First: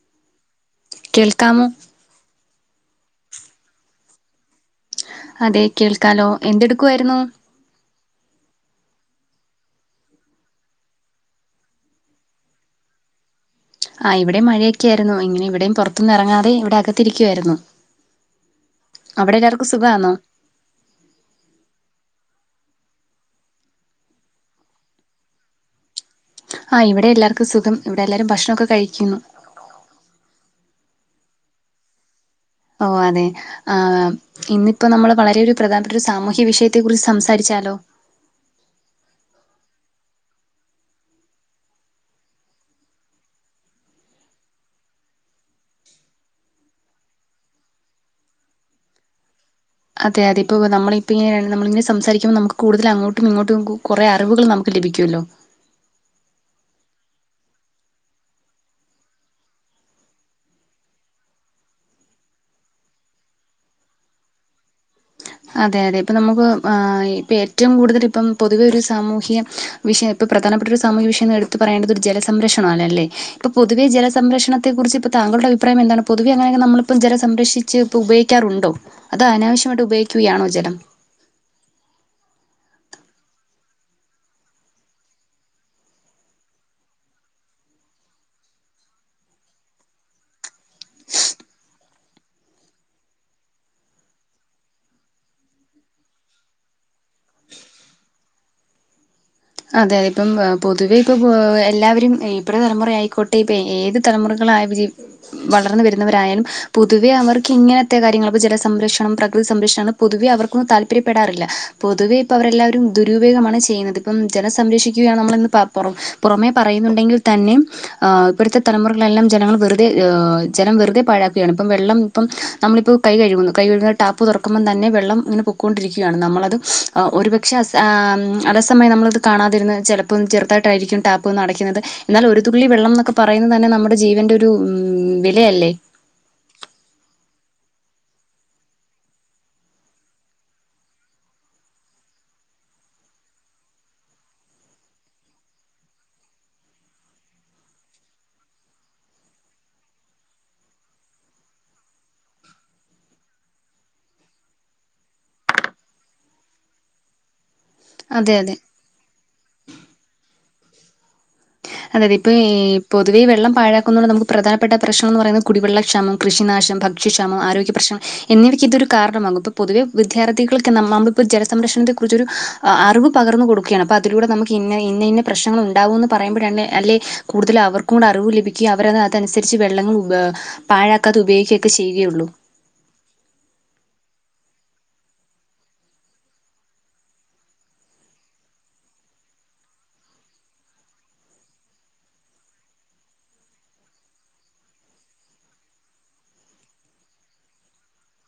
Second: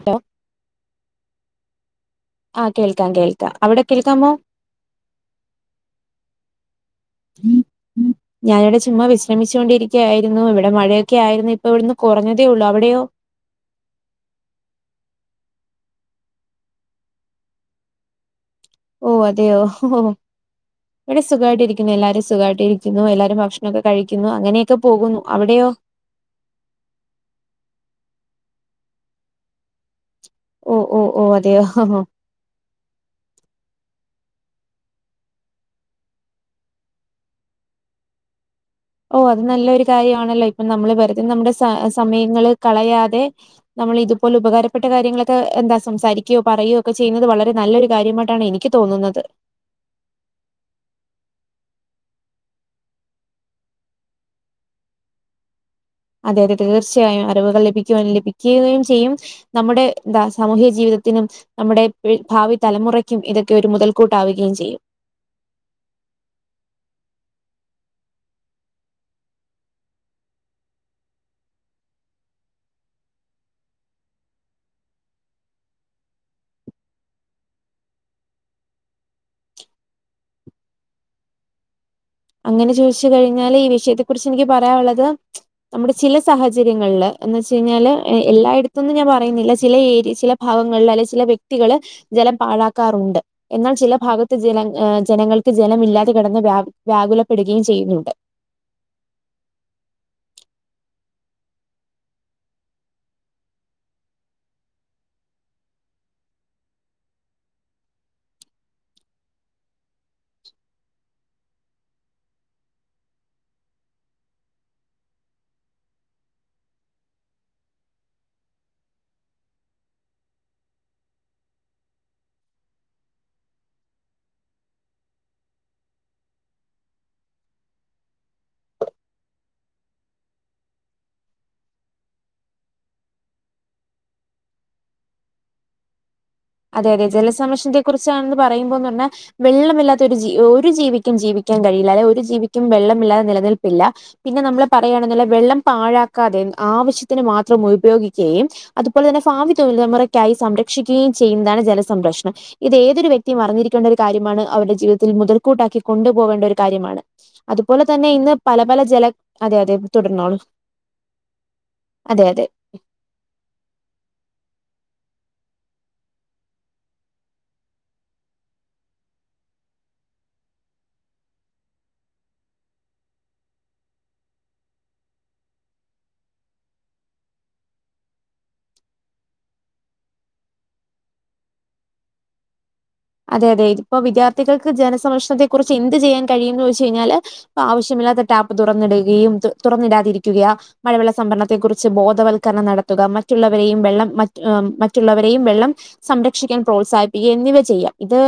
Hello കേൾക്കാമൊ ആഹ് കേൾക്കാം കേൾക്കാം അവിടെ കേൾക്കാമോ അതെ കേൾക്കാലോ എന്തെടുക്കുവായിരുന്നു ഞാനിവിടെ ചുമ്മാ വിശ്രമിച്ചു കൊണ്ടിരിക്ക്യായിരുന്നു ഇവിടെ മഴയൊക്കെ ആയിരുന്നു ഇപ്പൊ ഇവിടുന്ന് കുറഞ്ഞതേ ഉള്ളൂ അവിടെയോ ആഹ് ഇവിടേം മഴയൊക്കെയായിയിരുന്നു ഇങ്ങനെ ഇവിടേം പൊറത്തൊന്ന്വെറങ്ങാതെ ഇവിടെ അകത്തിരിക്കുവായിരുന്നു അവിടെല്ലാർക്കും സുഖാന്നോ ഇവടെ സുഖവായിട്ടിരിക്ക്യുന്നു എല്ലാരും സുഖവായിട്ടിരിക്ക്യുന്നു എല്ലാരും ഭക്ഷണൊക്കെ കഴിക്ക്യുന്നു അങ്ങനെക്കെ പോകുന്നു അവിടെയോ ആഹ് ഇവടേം എല്ലാർക്കും സുഖം ഇവടെ എല്ലാരും ഭക്ഷണൊക്കെ കഴിക്ക്യുന്നു ഓഹ് ഓഹ് ഓഹ് അതെയോ ഓഹ് അതെ ആഹ് ഇന്ന്പ്പോ നമ്മള് വളരെ ഒരു പ്രധാനപ്പെട്ട ഒരു സാമൂഹ്യ വിഷയത്തെ കുറിച്ച് സംസാരിച്ചാലോ ഓഹ് അത് നല്ലൊരു കാര്യവാണല്ലോ ഇപ്പൊ നമ്മള് വെറുതെ നമ്മുടെ സ സമയങ്ങള് കളയാതെ നമ്മള് ഇതുപോലെ ഉപകാരപ്പെട്ട കാര്യങ്ങളൊക്കെ എന്താ സംസാരിക്ക്യോ പറയോ ഒക്കെ ചെയ്യുന്നത് വളരെ നല്ലൊരു കാര്യമായിട്ടാണ് എനിക്ക്യ് തോന്നുന്നത് അതെ അതെ ഇപ്പോവെ നമ്മള് ഇപ്പിങ്ങനെ നമ്മളിങ്ങനെ സംസാരിക്കുമ്പോ നമുക്ക് കൂടുതല് അങ്ങോട്ടും ഇങ്ങോട്ടും കു കൊറെ അറിവുകള് നമു ലഭിക്ക്യുവല്ലോ അതെ അതെ തീർച്ചയായും അറിവുകൾ ലഭിക്ക്യുവാന് ലഭിക്ക്യുകയും ചെയ്യും നമ്മുടെ എന്താ സാമൂഹ്യ ജീവിതത്തിനും നമ്മുടെ ഇപ്പഴ് ഭാവി തലമുറയ്ക്ക്യും ഇതൊക്കെ ഒരു മുതൽക്കൂട്ടാവുകയും ചെയ്യും അതെ അതെ ഇപ്പ നമുക്ക് ആഹ് ഈ ഇപ്പൊ ഏറ്റവും കൂടുതല് ഇപ്പം പൊതുവെ ഒരു സാമൂഹ്യ വിഷയം ഇപ്പ പ്രധാനപ്പെട്ട ഒരു സാമൂഹ്യ വിഷയം എന്ന് എടുത്ത് പറയേണ്ടത് ഒരു ജലസംരക്ഷണം ആണല്ലെ ഇപ്പൊ പൊതുവേ ജലസംരക്ഷണ ത്തെ കുറിച്ച്പ്പൊ താങ്കളുടെ അഭിപ്രായമെന്താണ് പൊതുവെ അങ്ങനെക്കെ നമ്മള്പ്പം ജലം സംരക്ഷിച്ച് ഇപ്പം ഉപയിക്ക്യാറുണ്ടോ അതോ അനാവശ്യമായിട്ട് ഉപയോഗിക്ക്യുകയാണോ ജലം അങ്ങനെ ചോയിച്ച് കഴിഞ്ഞാല് ഈ വിഷയത്തെ കുറിച്ച് എനിക്ക്യ് പറയാൻ ഒള്ളത് നമ്മുടെ ചില സാഹചര്യങ്ങള്ല് എന്ന് വെച്ച് കഴിഞ്ഞാല് ഏഹ് എല്ലായിടത്തുംന്ന് ഞാൻ പറയുന്നില്ല ചില ഏര്യ ചില ഭാവങ്ങള്ല് അല്ലെ ചില വ്യക്തികള് ജലം പാഴാക്കാറുണ്ട് എന്നാൽ ചില ഭാഗത്ത് ജല ഏഹ് ജനങ്ങൾക്ക് ജലമില്ലാതെ കെടന്ന് വ്യാ വ്യാകുലപ്പെടുക്കെയും ചെയ്യുന്നുണ്ട് അതെ അതെ ഇപ്പം ആഹ് പൊതുവെ ഇപ്പൊ പൊ എല്ലാവരും ഏഹ് ഇപ്പള് തലമുറ ആയിക്കോട്ടെ ഇപ്പ എ ഏത് തലമുറകളായി വിജയ് ഉം വളർന്ന് വെരുന്നവരായാലും പൊതുവെ അവർക്ക് ഇങ്ങനത്തെ കാര്യങ്ങള്പ്പോ ജല സംരക്ഷണം പ്രകൃതി സംരക്ഷണ് പൊതുവെ അവർക്കും താല്പര്യപ്പെടാറില്ല പൊതുവെ ഇപ്പവരെല്ലാവരും ദുരുപയോഗമാണ് ചെയ്യ്ന്നത് ഇപ്പം ജലം സംരക്ഷിക്ക്യുകയാണ് നമ്മളെന്ന് പ പൊറം പൊറമെ പറയുന്നുണ്ടെങ്കി തന്നേം ആഹ് ഇപ്പഴത്തെ തലമുറകളെല്ലാം ജനങ്ങള് വെറുതെ ഏഹ് ജലം വെറുതെ പാഴാക്കുകയാണിപ്പം വെള്ളം ഇപ്പം നമ്മളിപ്പോ കൈ കഴുക്കുന്നു കൈ കഴുക്കുന്ന ടാപ്പ് തൊറക്കുമ്പം തന്നെ വെള്ളം ഇങ്ങനെ പൊക്കോണ്ടിരിക്ക്യായാണ് നമ്മളത് ആഹ് ഒരു പക്ഷേ അസാം അറസ് [unintelligible] നമ്മള്ത് കാണാതിരുന്ന ചെലപ്പം ചെറ്തായിട്ടായിരിക്ക്യും ടാപ്പ് വന്ന് അടക്ക്യിന്നത് എന്നാലും ഒരു തുള്ളി വെള്ളന്നൊക്കെ പറയുന്നന്നെ നമ്മുടെ ജീവന്റെ ഒരു ഉം വിലയല്ലേ അതെ അതെ ജലസംരക്ഷണത്തെ കുറിച്ചാണെന്ന് പറയുമ്പം തന്നെ വെള്ളമില്ലാത്തൊര് ജീ ഒരു ജീവിക്കും ജീവിക്കാൻ കഴിയില്ല അല്ലെ ഒരു ജീവിക്കും വെള്ളമില്ലാതെ നിലനിൽപ്പില്ല പിന്നെ നമ്മള് പറയാണെന്ന്ല്ലെ വെള്ളം പാഴാക്കാതെ ഉം ആവശ്യത്തിന് മാത്രം മുഴുപയോഗിക്കേയും അതുപോലെ തന്നെ ഫാവി തൊയിലുമുറയ്ക്കായി സംരക്ഷിക്കേയും ചെയ്യുന്നതാണ് ജലസംരക്ഷണം ഇത് ഏതൊരു വ്യക്തിയും അറിഞ്ഞിരിക്കേണ്ടൊരു കാര്യമാണ് അവരുടെ ജീവിതത്തിൽ മുതൽക്കൂട്ടാക്കി കൊണ്ടുപോവേണ്ടൊരു കാര്യമാണ് അതുപോലെ തന്നെ ഇന്ന് അതെ അതെ പല പല ജല അതെ അതെ തുടർന്നോളു അതെ അതെ ഇപ്പ ഈ പൊതുവെ വെള്ളം പാഴാക്കുന്നതോണ്ട് നമുക്ക് പ്രധാനപ്പെട്ട പ്രശ്നന്ന് പറയുന്നത് കുടിവെള്ളക്ഷാമം, കൃഷിനാശം, ഭക്ഷ്യക്ഷാമം, ആരോഗ്യ പ്രശ്നം എന്നിവയ്ക്ക് ഇതൊരു കാരണമാകും. ഇപ്പൊ പൊതുവെ വിദ്യർഥികൾക്ക് നമ്മ നമ്മളിപ്പോ ജലസംരക്ഷണത്തെ കുറിച്ചൊരു ആഹ് അറിവ് പകർന്ന് കൊടുക്ക്യാണ് അപ്പതിലൂടെ നമ്മക്ക്യ് ഇന്ന ഇന്നയിന്ന പ്രശ്നങ്ങളുണ്ടാവൂന്ന് പറ് യുമ്പുരാണ് അല്ലേ കൂടുതലു അവർക്കുടെ അറിവ് ലഭിക്ക്യേം അവരത് അതനുസരിച്ച് വെള്ളങ്ങൾ ഉപ പായാക്കാതെ ഉപയിക്ക്യക്ക്യെ ചെയ്യോള്ളു അതെ അതെ ഇപ്പൊ വിദ്യാർത്ഥികൾക്ക് ജനസംരക്ഷണത്തെ കുറിച്ച് എന്ത്ചെയ്യാൻ കഴിയുന്ന് ചോയ്ച്ച് കയ്ഞ്ഞാല് ആഹ് ആവശ്യമില്ലാതെ ടാപ്പ് തുറന്ന് ഇടുകേയും തു തുറന്നിടാതിരിക്ക്യുക്കയാ മഴവെള്ളസംഭരണത്തെ കുറിച്ച് ബോധവൽക്കരണം നടത്തുക മറ്റുള്ളവരെയും വെള്ളം മറ്റ് ഏഹ് മറ്റുള്ളവരെയും വെള്ളം സംരക്ഷിക്കാൻ പ്രോത്സാഹിപ്പിക്ക്യെങ്കിലും ചെയ്യാ ഇത്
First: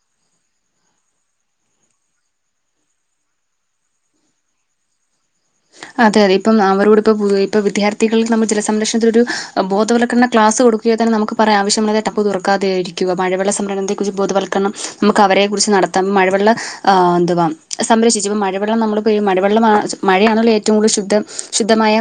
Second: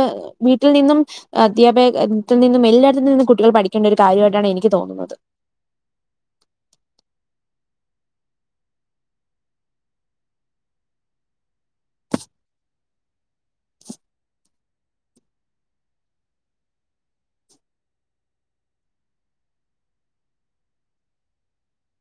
വീട്ടിൽ നിന്നും അധ്യാപേകത്തിൽ നിന്നും എല്ലായിടത്ത് നിന്നും കുട്ടികൾ പഠിക്കേണ്ട ഒരു കാര്യവായിട്ടാണ് എനിക്ക്യ് തോന്നുന്നത് അതെ അതെ ഇപ്പം അവരോട് ഇപ്പ ഇപ്പ വിദ്യാർത്ഥികൾ ന്നമ്മൾ ജലസംരക്ഷണത്തിനൊരു ബോധവൽക്കരണക്ലാസ് കൊട് തിയോ തെന്നെ ന്നമുക്ക്‌പറയാം ആവശ്യമുള്ളതെ ടപ്പ തുറക്കാതരിക്കുക മഴവെള്ളസംരത്തെക്കുറിച് ബോധവത്ക്കരണം. ന്നമുക്ക്അവരെ കുറിച്ച് നടത്താം മഴവെള്ളംഎതുവാ സംരക്ഷിച്ചു ഇപ്പം മഴവെള്ളം നമ്മൾപെയ്യും മഴവെള്ളംമാ മഴയാണല്ലോ ഏറ്റവും കൂടുതൽ ശുദ്ധം ശുദ്ധമായ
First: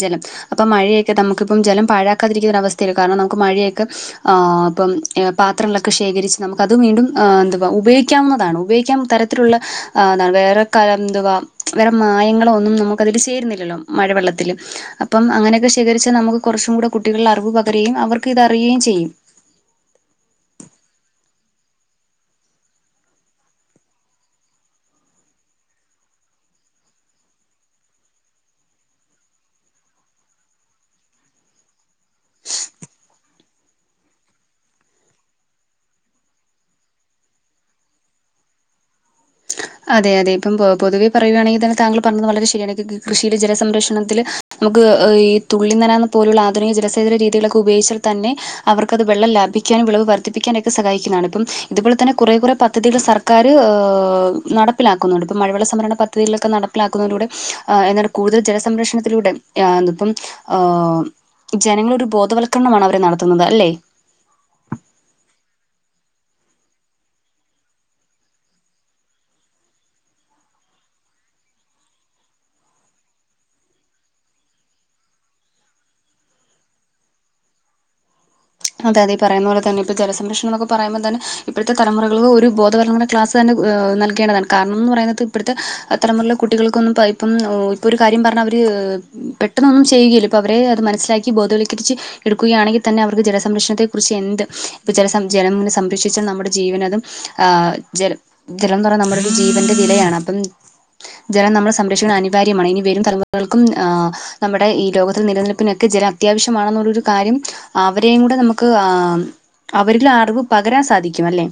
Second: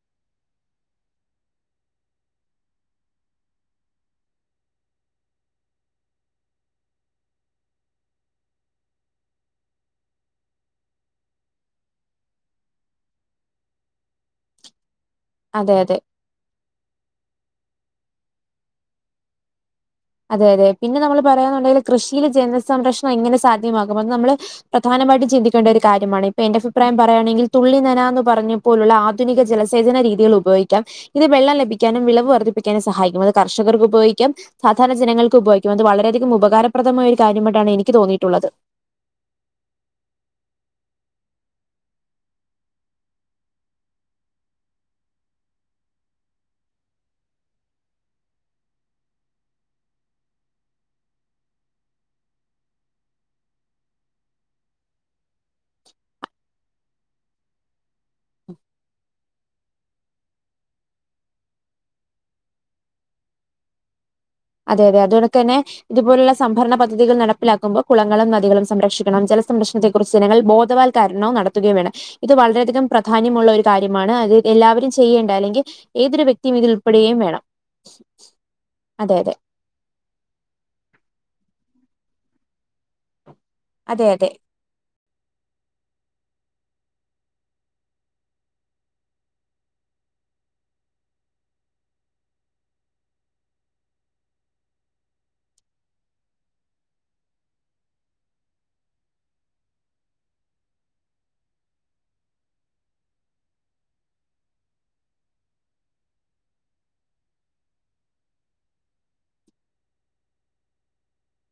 ജലം അപ്പം മഴയൊക്കെ നമുക്കിപ്പം ജലം പാഴാക്കാതിരിക്കുന്നൊര അവസ്ഥയിലകാരണം ന്നമുക്ക് മഴയൊക്കെ ആഹ് അപ്പംപാത്രങ്ങളൊക്കെ ശേഖരിച്ച് നമുക്കത് വീണ്ടും എന്തുവാ ഉപയോഗിക്കാവുന്നതാണ് ഉപയോഗിക്കാൻതര ത്രോള്ളെ ആഹ് വേറെകലന്തുവാ വേറെ മായങ്ങള് ഉം ന്നമുക്ക് അതിന്ചേരുന്നില്ലല്ലോ മഴവെള്ളത്തില് അപ്പംഅങ്ങനെയൊക്കെ അതെ അതെ ശേഖരിച്ചാൽ ന്നമുക്ക്കൊർച്ചുംടെ കുട്ടികൾഅറിവുപകരുകയും അവർക്ക് ഇതറിയേംചെയ്യും. അതെ അതെ പിന്നെന്നമ്മൾ പറയുണ്ടെങ്കിൽ കൃഷിയില് ജനസംരക്ഷണം എങ്ങനെസാധ്യമാകും അത് ന്നമ്മള് പ്രധാനമായിട്ടും ചിന്തിക്കേണ്ടഒരു കാര്യമാണ് ഇപ്പൊ എന്റെഅഭിപ്രയം പറയുകയാണെങ്കിൽ തുള്ളിന്നനാന്ന് പറ്ഞ്ഞ് പോലുള്ളആധുനിക ജലസേചന രീതികൾ ഉപയോഗിക്കാം. ഇത് വെള്ളംലഭിക്കാനും വിളവ് വർധിപ്പിക്കാനുംസഹായിക്കും അത് കർഷകർക്ക് ഉപയോഗിക്കാം സാധണര ജനങ്ങൾക്ക് ഉപയോഗിക്കും അത് വളരെയധികം ഉപകാരപ്രദമായ ഒരു കാര്യമായിട്ടാണ്എനിക്ക് തോന്നിയിട്ടുള്ളത്. അതെ അതെ ഇപ്പം പൊതുവെ പറയുകയാണെങ്കിൽതെന്നെ താങ്കൾ പറഞ്ഞത് വളരെശെരിയാണ് ക് കൃഷിയില് ജലസംരക്ഷണത്തിന് നമുക്ക് ഈ തുള്ളിന്നന പോലുള്ള ആധുനികജലസേചന രീതികളൊക്കെ ഉപയോഗിച്ചാൽ തന്നെ അവർക്ക്അത് വെള്ളംലഭിക്കും വിളവ് വർധിപ്പിക്കാനൊക്കെ സഹായിക്കതാണ് ഇത്പോൽതെന്നെ കുറെ കുറെ പദ്ധതികൾ സർ ക്കാര് ഓഹ് നടപ്പിലാക്കുന്നുണ്ട് ഇപ്പം മഴവെള്ള സംവരണ പദ്ധതികളൊക്കെ നടപ്പിലാക്കുന്നതിലൂടെ എന്താണ് കൂടുതൽ ജലസംരക്ഷണത്തിലൂടെ യാത്പ്പം ഹാ ജനങ്ങളൊരു ബോധവൽക്കരണമാണ് അവരെ നടത്തുന്നത്അല്ലെ? അതെ അതെ അതോക്കെന്നെ ഇതുപോലുള്ള സംഭരണപദ്ധതികൾ നടപ്പിലാക്കുമ്പോൾ കുളങ്ങളും നദികളും സംരക്ഷിക്കണം ജലസംരക്ഷണത്തെ കുറിച്ച് ജനങ്ങൾ ബോധവാൽക്കാരണവും നടത്തുകയും വേണം. ഇത് വളരെയധികം പ്രധാന്യമുള്ള ഒരു കാര്യമാണ്അത് എല്ലാവരും ചെയ്യേണ്ട അല്ലെങ്കി ഏതൊരു വ്യക്തിയുംഇതിൽ ഉൾപ്പെടെയുംവേണം. അതെ അതെ ഇപറയുന്നപോലെതെന്നെ ഇപ്പോ ജലസംരക്ഷണം എന്നൊക്കെ പറയുമ്പോതെന്നെ ഇപ്പോഴത്തെ തലമുറൾക്ക് ഒരു ബോധവർരണ ക്ലാസ് തന്നെഏഹ് അതെ അതെ നൽകേണ്ടതാണ്. കാരണംമെന്ന് പറയുന്നത് ഇപ്പോഴത്തെ തലമുറയിലെ കുട്ടികൾക്കൊന്നും ഇപ്പം ഏഹ് ഇപ്പോൾ ഒരു കാര്യം പറഞ്ഞാൽ അവർ ഏഹ് പെട്ടെന്നൊന്നുംചെയ്യുകല്ല ഇപ്പൊ അവരെഅത് മനസ്സിലാക്ക ബോധവൽകരിച്ച് എടുക്കുകയാണെങ്കിതെന്നെ അവർക്ക് ജലസേ സംരക്ഷണത്തെ കുറിച്ച്എന്ത് ഇപ്പ ജെല ജെലങ്ങനെ സംരക്ഷിച്ചാൽ ന്നമ്മുടെ ജീവനഅതും ആഹ് ജെലം ജെലംന്ന് പറയുന്നെ ന്നമ്മുടെ ജീവന്റെ വിലയാണ് അപ്പം ജലംന്നമ്മൾ സംരക്ഷിക്കുന്നത് അനിവാര്യമാണ് ഇനിവെരും തലമുറകൾക്കും ആഹ് ന്നമ്മുടെ ഈ ലോകത്തിൽ ഈലോകത്ത് നിലനിൽപ്പിനൊക്കെ ജെലം അത്യാവശ്യമാണെന്നുള്ളരു കാര്യം ആവി തീകൂടെ ന്നമുക്ക് ആം അവരിൽകൂടെ ന്നമുക്ക് അവരിൽഅറിവ് പകരാൻ സാധിക്കുംഅല്ലെ?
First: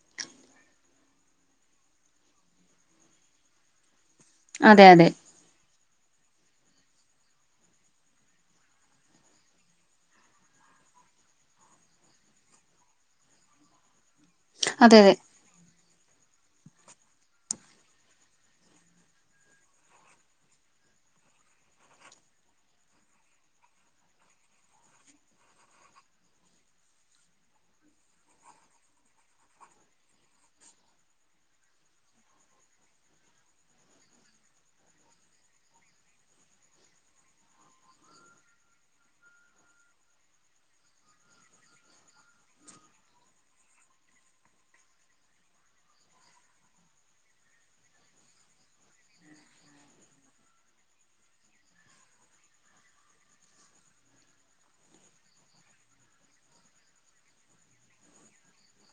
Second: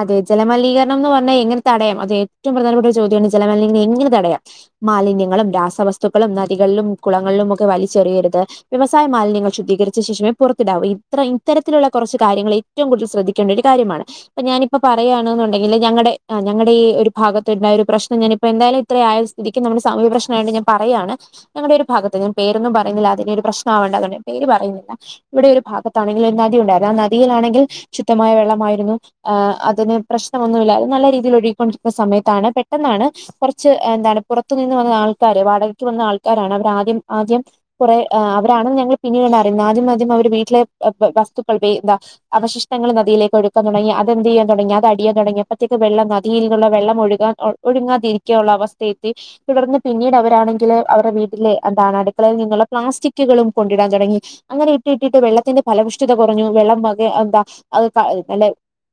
അതെ ജലമലിനീകരണം എന്ന് പറഞ്ഞാൽ എങ്ങനെതടയം അത് ഏറ്റവും പ്രധാനപ്പെട്ട ഒരു ചോദ്യമാണ് ജലിനീകരണം എങ്ങനെതടയാം. അതെ അതെ മാലിന്യങ്ങളും രാസവസ്തുക്കളും നദികളിലും കുളങ്ങളിലുംഒക്കെ വലിച്ചെറിയരുത്. വ്യവസായമാലിന്യങ്ങൾ ശുദ്ധീകരിച്ച് ശേഷവേ പുറത്തിടാവൂ ഇത്ര ഇത്തരത്തിലുള്ള കൊർച്ച്കാര്യങ്ങളെ ഏറ്റവുംകൂടുതൽ ശ്രദ്ധിക്കേണ്ടഒരു കാര്യമാണ്പ്പൊഞാനിപ്പ അതെ പറയാണ്ന്നുണ്ടെങ്കില് ഞങ്ങടെ ആഹ് ഞങ്ങടെ ഈ ഒരുഭാഗതുണ്ടായ ഒരു പ്രശ്നം ഞാനിപ്പോ എന്തായാലും ഇത്രേ ആയസ്ഥിതിക്ക് ന്നമ്മുടെ സാമുഹ്യ പ്രശ്നമായിട്ട്ഞാൻ പറയാണ് ഞങ്ങടെ ഒര്ഭാഗത്ത് പേരൊന്നും പറയുന്നില്ല അതിന്റെഒരു പ്രശ്നം ആവേണ്ട അതോണ്ട് പേര്പറയുന്നില്ല. ഇവിടെ ഒരുഭാഗത്താണെങ്കി ഒരുനദി ഉണ്ടായിരുന്നു ആ നദിയിലാണെങ്കിൽ ശുദ്ധമായവെള്ളമായിരുന്നു ആഹ് അതിന് പ്രശ്നമൊന്നുമില്ലതെ ന്നല്ലെ രീതിയിൽ ഒഴുകിക്കൊണ്ടിരിക്കുന്ന സമയത്താണ് പെട്ടെന്നാണ്. കൊർച്ച് എന്താണ് പുറത്തുനിന്ന് വന്ന ആൾക്കാര് വാടകയ്ക്ക്വന്ന ആൾക്കാരാണ്അവർ ആദ്യം ആദ്യം കൊറേ ആ അവരാണ്ന്ന് ഞങ്ങൾ പിന്നീടാണറിയുന്ന ആദ്യം ആദ്യം അവര് വീട്ടിലെ വ വസ്തുക്കൾ വെ ന്താ അവശിഷ്ടങ്ങൾ നദിയിലേക്ക് ഒഴ്ക്കാൻ തൊടങ്ങി അ എന്തിയ്യാൻ തൊടങ്ങി അതടിയാൻ തൊടങ്ങി അപ്പത്തേക്ക് വെള്ള നദിയിൽന്നുള്ള വെള്ളം ഒഴ്കാൻ ഒഴങ്ങാതിരിക്കാൻള്ള അവസ്ഥേത്തി. തുടർന്ന് പിന്നീടവരാണെങ്കില് അവരുടെ വീട്ടിലെ എന്താണ് അടുക്കളയിൽ നിന്നുള്ള പ്ലാസ്റ്റിക്കുകളും കൊണ്ടിടാൻ തൊടങ്ങി. അങ്ങനെ യിട്ടിട്ടിട്ട് വെള്ളത്തിന്റെ ഫലവുഷ്ടിത കുറഞ്ഞു വെള്ളം വകെ എന്താ അയ് അ നല്ലെ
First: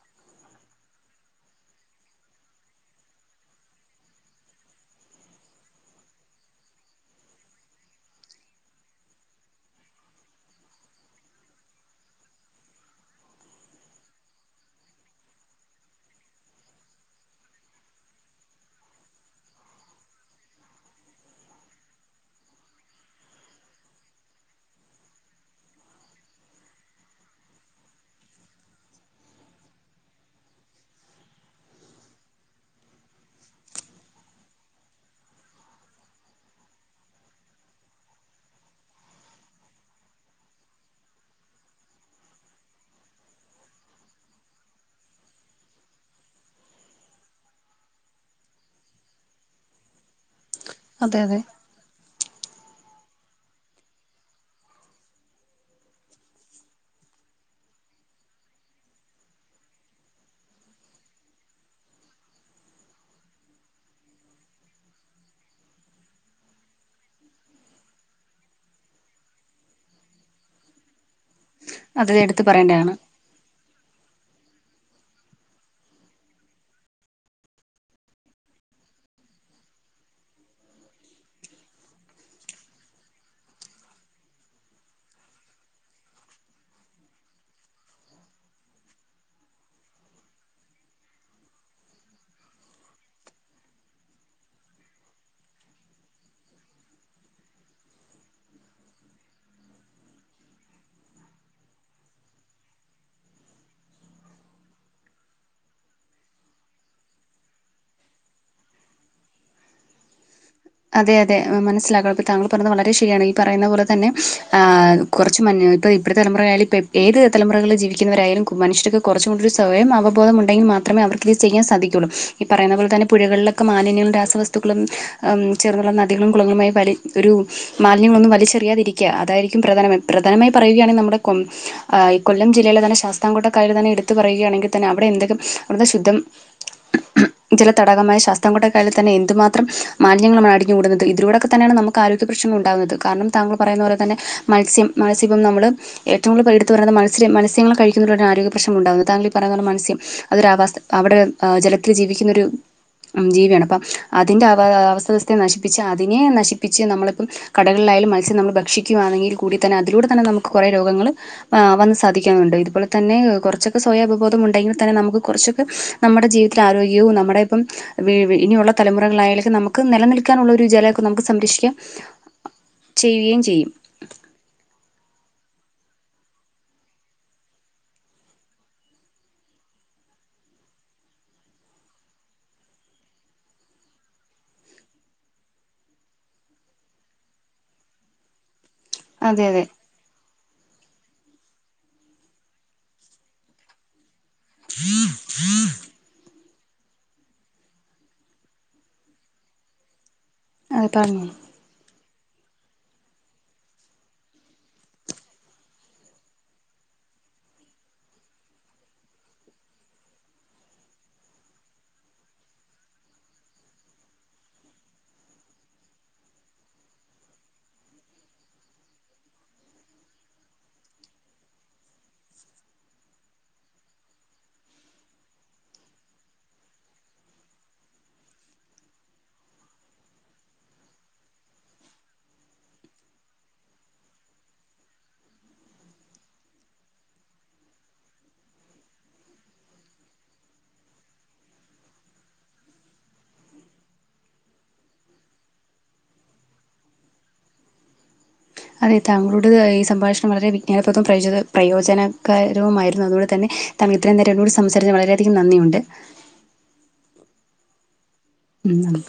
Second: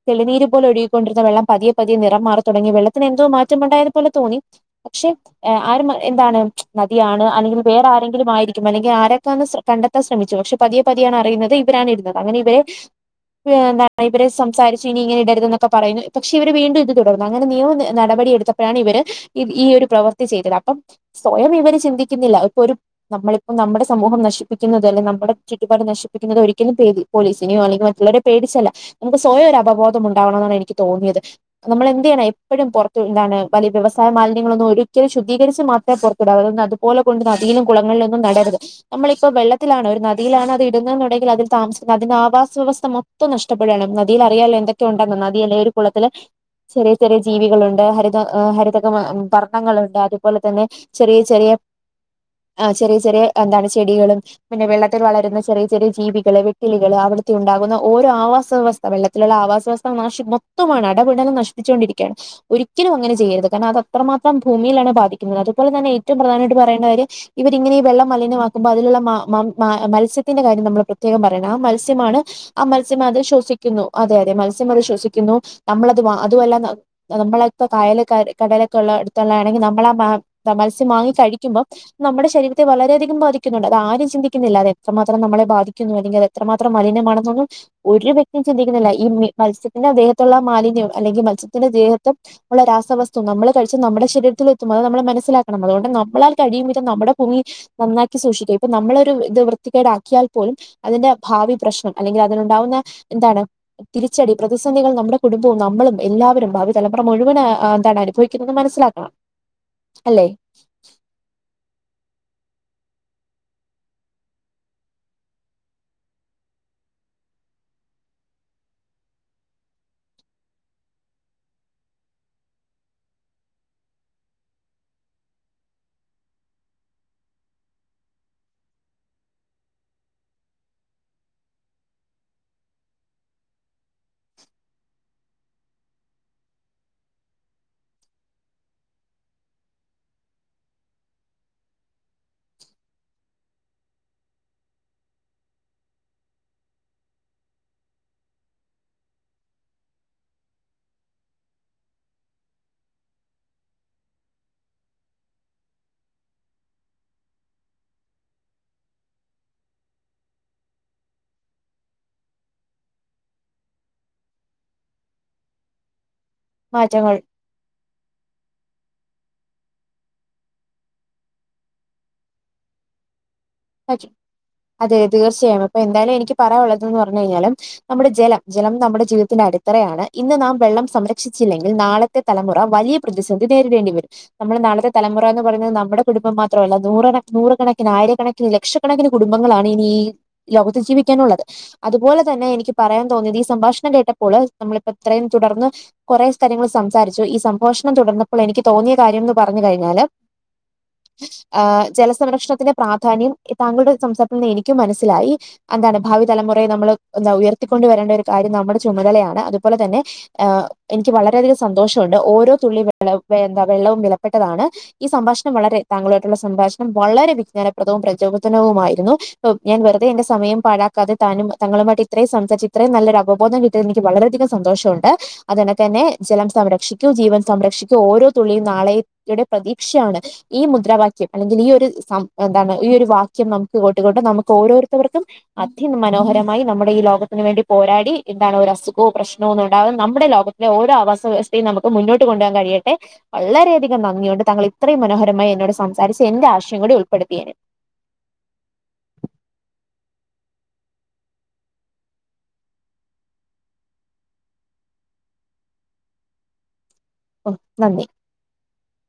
തെളിനീര് പോലെ ഒഴികിക്കണ്ടിരുന്ന വെള്ളം പതിയെ പതിയെ നിറംമാറി തുടങ്ങീ വെള്ളത്തിനെന്തോ മാറ്റമുണ്ടായത്പലെ തോന്നി പക്ഷെ ആര് എന്താണ് നദിയാണ് അല്ലെങ്കിൽ വേറെ ആരെങ്കിലും ആയിരിക്കും അല്ലെങ്കിൽ ആരൊക്കാണ് സ കണ്ടെത്താൻ ശ്രമിച്ചു പക്ഷെ പതിയെ പതിയാണ് അറിയുന്നത് ഇവരാണ് ഇടുന്നത് അങ്ങനെ ഇവരെ എന്ത ഇവരെ സം സംസാരിച്ചീനി ഇങ്ങനെ ഇടരുതെന്നൊക്കെ പറയുന്നു പക്ഷെ ഇവര് വീണ്ടും ഇത് തുടർന്ന് അങ്ങനെ നിയമ നടപടി എടുത്തപ്പോഴാണ് ഇവര് ഇ ഈ ഒരു പ്രവൃത്തി ചെയ്തത് അപ്പം സ്വയം ഇവര് ചിന്തിക്കുന്നില്ല ഇപ്പൊ ഒരു നമ്മളിപ്പം നമ്മുടെ സമൂഹം നശിപ്പിക്കുന്നത് അല്ലെങ്ക നമ്മുടെ ചുറ്റുപാട് നശിപ്പിക്കുന്നത് ഒരിക്കലും പേടി പോലീസിനെയോ അല്ലെങ്കിൽ മറ്റുള്ളവരെ പേടിച്ചല്ല നമുക്ക് സ്വയം ഒരു അവബോധം ഉണ്ടാവണന്നാണ് എനിക്ക് തോന്നിയത്. നമ്മളെന്തിയാനാ എപ്പോഴും പൊറത്തു എന്താണ് വലിയ്യ വൃവസായ മാലിന്യങ്ങളൊന്നും ഒരിക്കലും ശുദ്ധകരിച്ച് മാത്രേ പൊറ ക്ടങ്ങള് അതുപലെ കൊണ്ട് നദിലും കുളങ്ങളിലൊന്നും നടരുത്. നമ്മളിപ്പോ വെള്ളത്തിലാണോ ഇടുന്ന് നദിയിലാണോ ത് ഇട്ന്ന് ന്നുണ്ടെങ്കിൽ അതിൽ താമസിക്കുന്നത് അതിന്റെ ആവാസ വ്യവസ്ഥ മൊത്തം നഷ്ടപ്പെടാണ്. ന അതിൽ അറിയാലോ എന്തൊക്കെയുണ്ടെന്ന് നദി അല്ലെ ഒരു കുളത്തിലെ ചെറിയ ചെറിയ ജീവികളുണ്ട് ഹരിത ഹരിതക വ വർണങ്ങളുണ്ട് അതുപോലെ തന്നെ ചെറിയ അതെ അതെ അതെ ചെറിയ ആ ചെറിയ ചെറിയ എന്താണ് ചെടികളും. പിന്നെ വെള്ളത്തിൽ വളരുന്ന ചെറിയ ചെറിയ ജീവികള് വെട്ടിലികള് അവിടുത്തെ ഉണ്ടാകുന്ന ഓരോ ആവാസ വ്യവസ് ആ വെള്ളത്തിലുള്ള ആവാസ വസ്ത നശി മൊത്തമാണ് അടപടലം നശിപ്പിച്ചൊണ്ടിരിക്കയാണ്. ഒരിക്കലും അങ്ങനെ ചെയ്യരുത് കാരണം അത് അത്രമാത്രം ഭൂമിയിലാണ് ബാധിക്കുന്നത് അതുപോലെ തന്നെ ഏറ്റവും പ്രധാനമായിട്ട് പറയേന്ന കാര്യം ഇവരിങ്ങനെ ഈ വെള്ളം മലിനമാക്കുമ്പോ അതിലുള്ള മ മ മ മത്സ്യത്തിന്റെ കാര്യം നമ്മള് പ്ര ത്യേകം പറയുന്നേ ആ അത് മത്സ്യമാണ് എടുത്ത് ആ പറയേണ്ടതാണ്. മത്സ്യം അത് ശ്വസി ക്കുന്നു അതെ അതെ മത്സ്യമത് ശ്വസിക്കുന്നു നമ്മളത് അ അതുവല്ല നമ്മളപ്പോ കായല ക കടലൊക്കെള്ള അടുത്തുള്ളാണെങ്കി നമ്മളാ മാ മത്സ്യം വാങ്ങി കഴിക്കുമ്പം നമ്മടെ ശരീരത്തെ വളരെയധികം ബാധിക്കുന്നുണ്ട് അത് ആരും ചിന്തിക്കുന്നില്ല അത് എത്രമാത്രം നമ്മളെ ബാധിക്കുന്നു അല്ലെങ്കിൽ അത് എത്രമാത്രം മലിനമാണെന്നെന്നും ഒരുവ്യക് ക്തി ചിന്തിക്കുന്നില്ല ഈ മീ മത്സ്യത്തിന്റെ ദേഹത്തുള്ള മാലിന്യം അല്ലെങ്കി മത്സ്യത്തിന്റെ ദേഹത്തെ ള്ള രാസവസ്തു നമ്മള് കഴിച്ചാ നമ്മടെ ശരീരത്തിലെത്തുമ്പോ അത് നമ്മൾ മനസ്സിലാക്കണം അതോണ്ട് നമ്മളാ കഴിയും വിധം നമ്മുടെ ഭൂമിയി നന്നാക്കി സൂക്ഷിക്ക ഇപ്പൊ നമ്മളൊരു ത് വൃത്തിക്കേടാക്കിയാൽ പോലും അതിന്റെ ഭാവി പ്രശ്നം അല്ലെങ്കിൽ അതിനുണ്ടാവുന്ന എന്താണ്? തിരിച്ചടി പ്രതിസന്ധികൾ നമ്മുടെ കുടുംബവും നമ്മളും എല്ലാവരും ഭാവി തലമുറ മുഴുവന് എന്താണ് അനുഭവിക്കുന്നതെന്ന് മനസിലാക്ക [inaudible] അല്ലെ? അതെയതെ മനസ്സിലാക താങ്കൾ പറഞ്ഞത് വളരെ ശരിയാണ് ഈ പറയുന്ന പോലെ തന്നെ ആഹ് കൊറച്ച് മ ഇപ്പഴ തലുറായാലും ഇപ്പ ഏത് തലുറകളില് ജവിക്കുന്നവരായാലും മനുഷ്യർ കൊറച്ച് കൂടി ഒരു സ്വയം അവബോധം ഉണ്ടെങ്കിൽ മാത്രമേ അവർക്കീത് ചെയ്യാൻ സാധിക്കുള്ളൂ ഈ പറയുന്ന പോലെ തന്നെ പുഴകളിലൊക്കെ മാലിന്യങ്ങളും രാസവസ് കുത്തുക്കുളം ചേർന്നുള്ള നദികളും കുളങ്ങളുമായി വലി ഒരു മാലിന്യങ്ങളൊന്നും വലിച്ചെറിയാതിരിക്കുക അതായിരിക്കും പ്രധാനം പ്രധാനമായി പറയുകയാണെങ്കി നമ്മുടെ കൊ ആയ് കൊല്ലം ജില്ലെയിലെ തന്നെ ശാസ്താംകോട്ട കായല് തന്നെ എടുത്ത് പറയുകയാണെങ്കി തന്നെ അവിടെ എന്തെങ്കും അവിടെത്തെ ശുദ്ധം ജല തടാകമായ ശാസ്തംകോട്ട കായില് തന്നെ എന്തുമാത്രം മാലിന്ങ്ങളമാണ് അടിഞ്ഞ് കൂട്ന്നത് ഇതിലൂടൊക്കെ തന്നേണ് നമുക്ക് ആരോഗ്യ പ്രശ്നങ്ങളുണ്ടാകുന്നത് കാരണം താങ്കൾ പറയുന്ന പോലെ തന്നെ മത്സ്യം മാസിബം നമ്മള് ഏവും കൂതല പ എടുത്ത് പറയുന്നത് മല്സ്യം മസ്യങ്ങള് കഴിക്കുന്ന ആരോഗ്യശ്നം ഉണ്ടാകുന്നത് ത്താങ്കളീപറയ്ന്ന പോലെ മൽസ്യം അതൊരുവാസ അവ്ടെ ജലത്തിൽ ജീവിക്കുന്നൊരു ജീവിയാണ് അപ്പം അതിന്റെ ആവാ ആവസ്ഥ വ്യവസ്ഥയെ നശിപ്പിച്ച് അതിനെ നശിപ്പിച്ച് നമ്മളിപ്പം കടൽലായാലും മത്സ്യം നമ്മള് ഭക്ഷിക്കുകയാന്നെ ങ്കിൽ കൂടി തന്നെ അതിലൂടെ തന്നെ നമുക്ക് കൊറേ രോഗങ്ങള് ആ വന്ന് സാധിക്കുന്നുണ്ട് ഇതുപലെ തന്നെ കൊറച്ചൊക്കെ സ്വയ അവബോധം ഉണ്ടെങ്കിൽ തന്നെ നമുക്ക് കുറച്ചൊക്കെ നമ്മുടെ ജീവി തത്തില് ആരോഗ്യവും മാറ്റങ്ങൾ നമ്മുടെ ഇപ്പംവി ഇനിയുള്ള തലമുറകളായാലേക്കും നമ ക്ക് നിലനിൽക്കാനുള്ള ഒരു ജലൊക്കെ നമുക്ക് സംരക്ഷിക്കാം ചെയ്യുകയും ചെയ്യും. അതെ, അതേയതേ തീർച്ചയായും അപ്പൊ എന്തായാലും എനിക്ക് പറയാനുള്ളത് പറഞ്ഞ് കഴിഞ്ഞാല് നമ്മുടെ ജലം. ജലം നമ്മുടെ ജീവിതത്തിന്റെ അടിത്തറയാണ്. ഇന്ന് നാം വെള്ളം സംരക്ഷിച്ചില്ലെങ്കിൽ നാളെ തലമുറ വലിയ പ്രതിസന്ധി നേരിടേണ്ടി വരും. നമ്മള് നാളത്തെ തലമുറ എന്ന് പറയുന്നത് നമ്മുടെ കുടുംബം മാത്രമല്ല. നൂറ്കണ നൂറുകണക്കിന് ആയിരക്കണ ക്കിന് ലക്ഷക്കണക്കിന് അതെ അതെ കുടുംബങ്ങളാണ് ഇനിയീ ലോകത്ത് ജീവിക്കാനുള്ളത്. അതുപോലെ തന്നെ എനിക്ക് പറയാൻ തോന്നിയത് ഈ സംഭാഷണം കേട്ട പ്പോള് നമ്മളിപ്പൊ ഇത്രേം തുടർന്ന് കൊറെ കാര്യങ്ങൾ സംസാരിച്ചു. ഈ സംഭഷണം തുടർന്നപ്പോൾ എനിക്ക് തോന്നിയ കാര്യംന്ന് പറഞ്ഞു കഴിഞ്ഞാല്. അത് പറഞ്ഞോ? ആഹ് ജലസംരക്ഷണത്തിന്റെ പ്രാധാന്യം താങ്കളുടെ സംസാരത്തിൽ നിന്ന് എനിക്കും മനസ്സിലായി. അതാണ് ഭാവി തലമുറയെ നമ്മള് എന്താ ഉയർത്തിക്കൊണ്ടു വരേണ്ട ഒരു കാര്യം നമ്മുടെ ചുമതലയാണ്. അതുപോലെ തന്നെ. എനിക്ക് വളരെയധികം സന്തോഷമുണ്ട്. ഓരോ തുള്ളി എന്താ വെള്ളവും വിലപ്പെട്ടതാണ്. ഈ സംഭാഷണം വളരെ താങ്കളുമായിട്ടു സംഭാഷണം വളരെ വിജ്ഞാനപ്രദവും പ്രചോദനവുമായിരുന്നു ഞാൻ വെറുതെ എന്റെ സമയം പഴാക്കാതെ താനും തങ്ങളുമായിട്ട് ഇത്രയും സംസാരിച്ച് ഇത്രയും നല്ലൊരവബോധം കി എനിക്ക് വളരെയധികം സന്തോഷമുണ്ട്. അതന്നെക്കെ തന്നെ ജലം സംരക്ഷിക്കൂ. ജീവൻ സംരക്ഷിക്കൂ. ഓരോ തുള്ളിയും നാളെ യുടെ പ്രതീക്ഷയാണ് ഈ മുദ്രാവാക്യം അല്ലെങ്കിൽ ഈ ഒരു സം എന്താണ് ഈ ഒരു വാക്യം നമുക്ക് കേട്ടുകൊണ്ട് നമുക്ക് ഓരോരുത്തർക്കും അതി മനോഹരമായി നമ്മുടെ ഈ ലോകത്തിന് വേണ്ടി പോരാടി എന്താണ് ഒരു അസുഖോ പ്രശ്നോ ഒന്നും ഉണ്ടാകാതെ നമ്മുടെ ലോക ഓരോ ആവാസ വ്യവസ്ഥയും നമുക്ക് മുന്നോട്ട് കൊണ്ടോവാൻ കഴിയട്ടെ. വളരെയധികം നന്ദിയുണ്ട്. താങ്കൾ ഇത്രയും മനോഹരമായി എന്നോട് സംസാരിച്ച് എന്റെ ആശയം കൂടി ഉൾപ്പെടുത്തിയേന്. അതെ, താങ്കളുടെ ഈ സംഭാഷണം വളരെ വിജ്ഞാനപ്രദവും പ്രയോ പ്രയോജനകരവുമായിരുന്നു. അതുകൊണ്ട് തന്നെ താൻ ഇത്രയും നേരം എന്നോട് സംസാരിച്ച് വളരെയധികം നന്ദിയുണ്ട്. ഓ നന്ദി. ഉംനന്ദി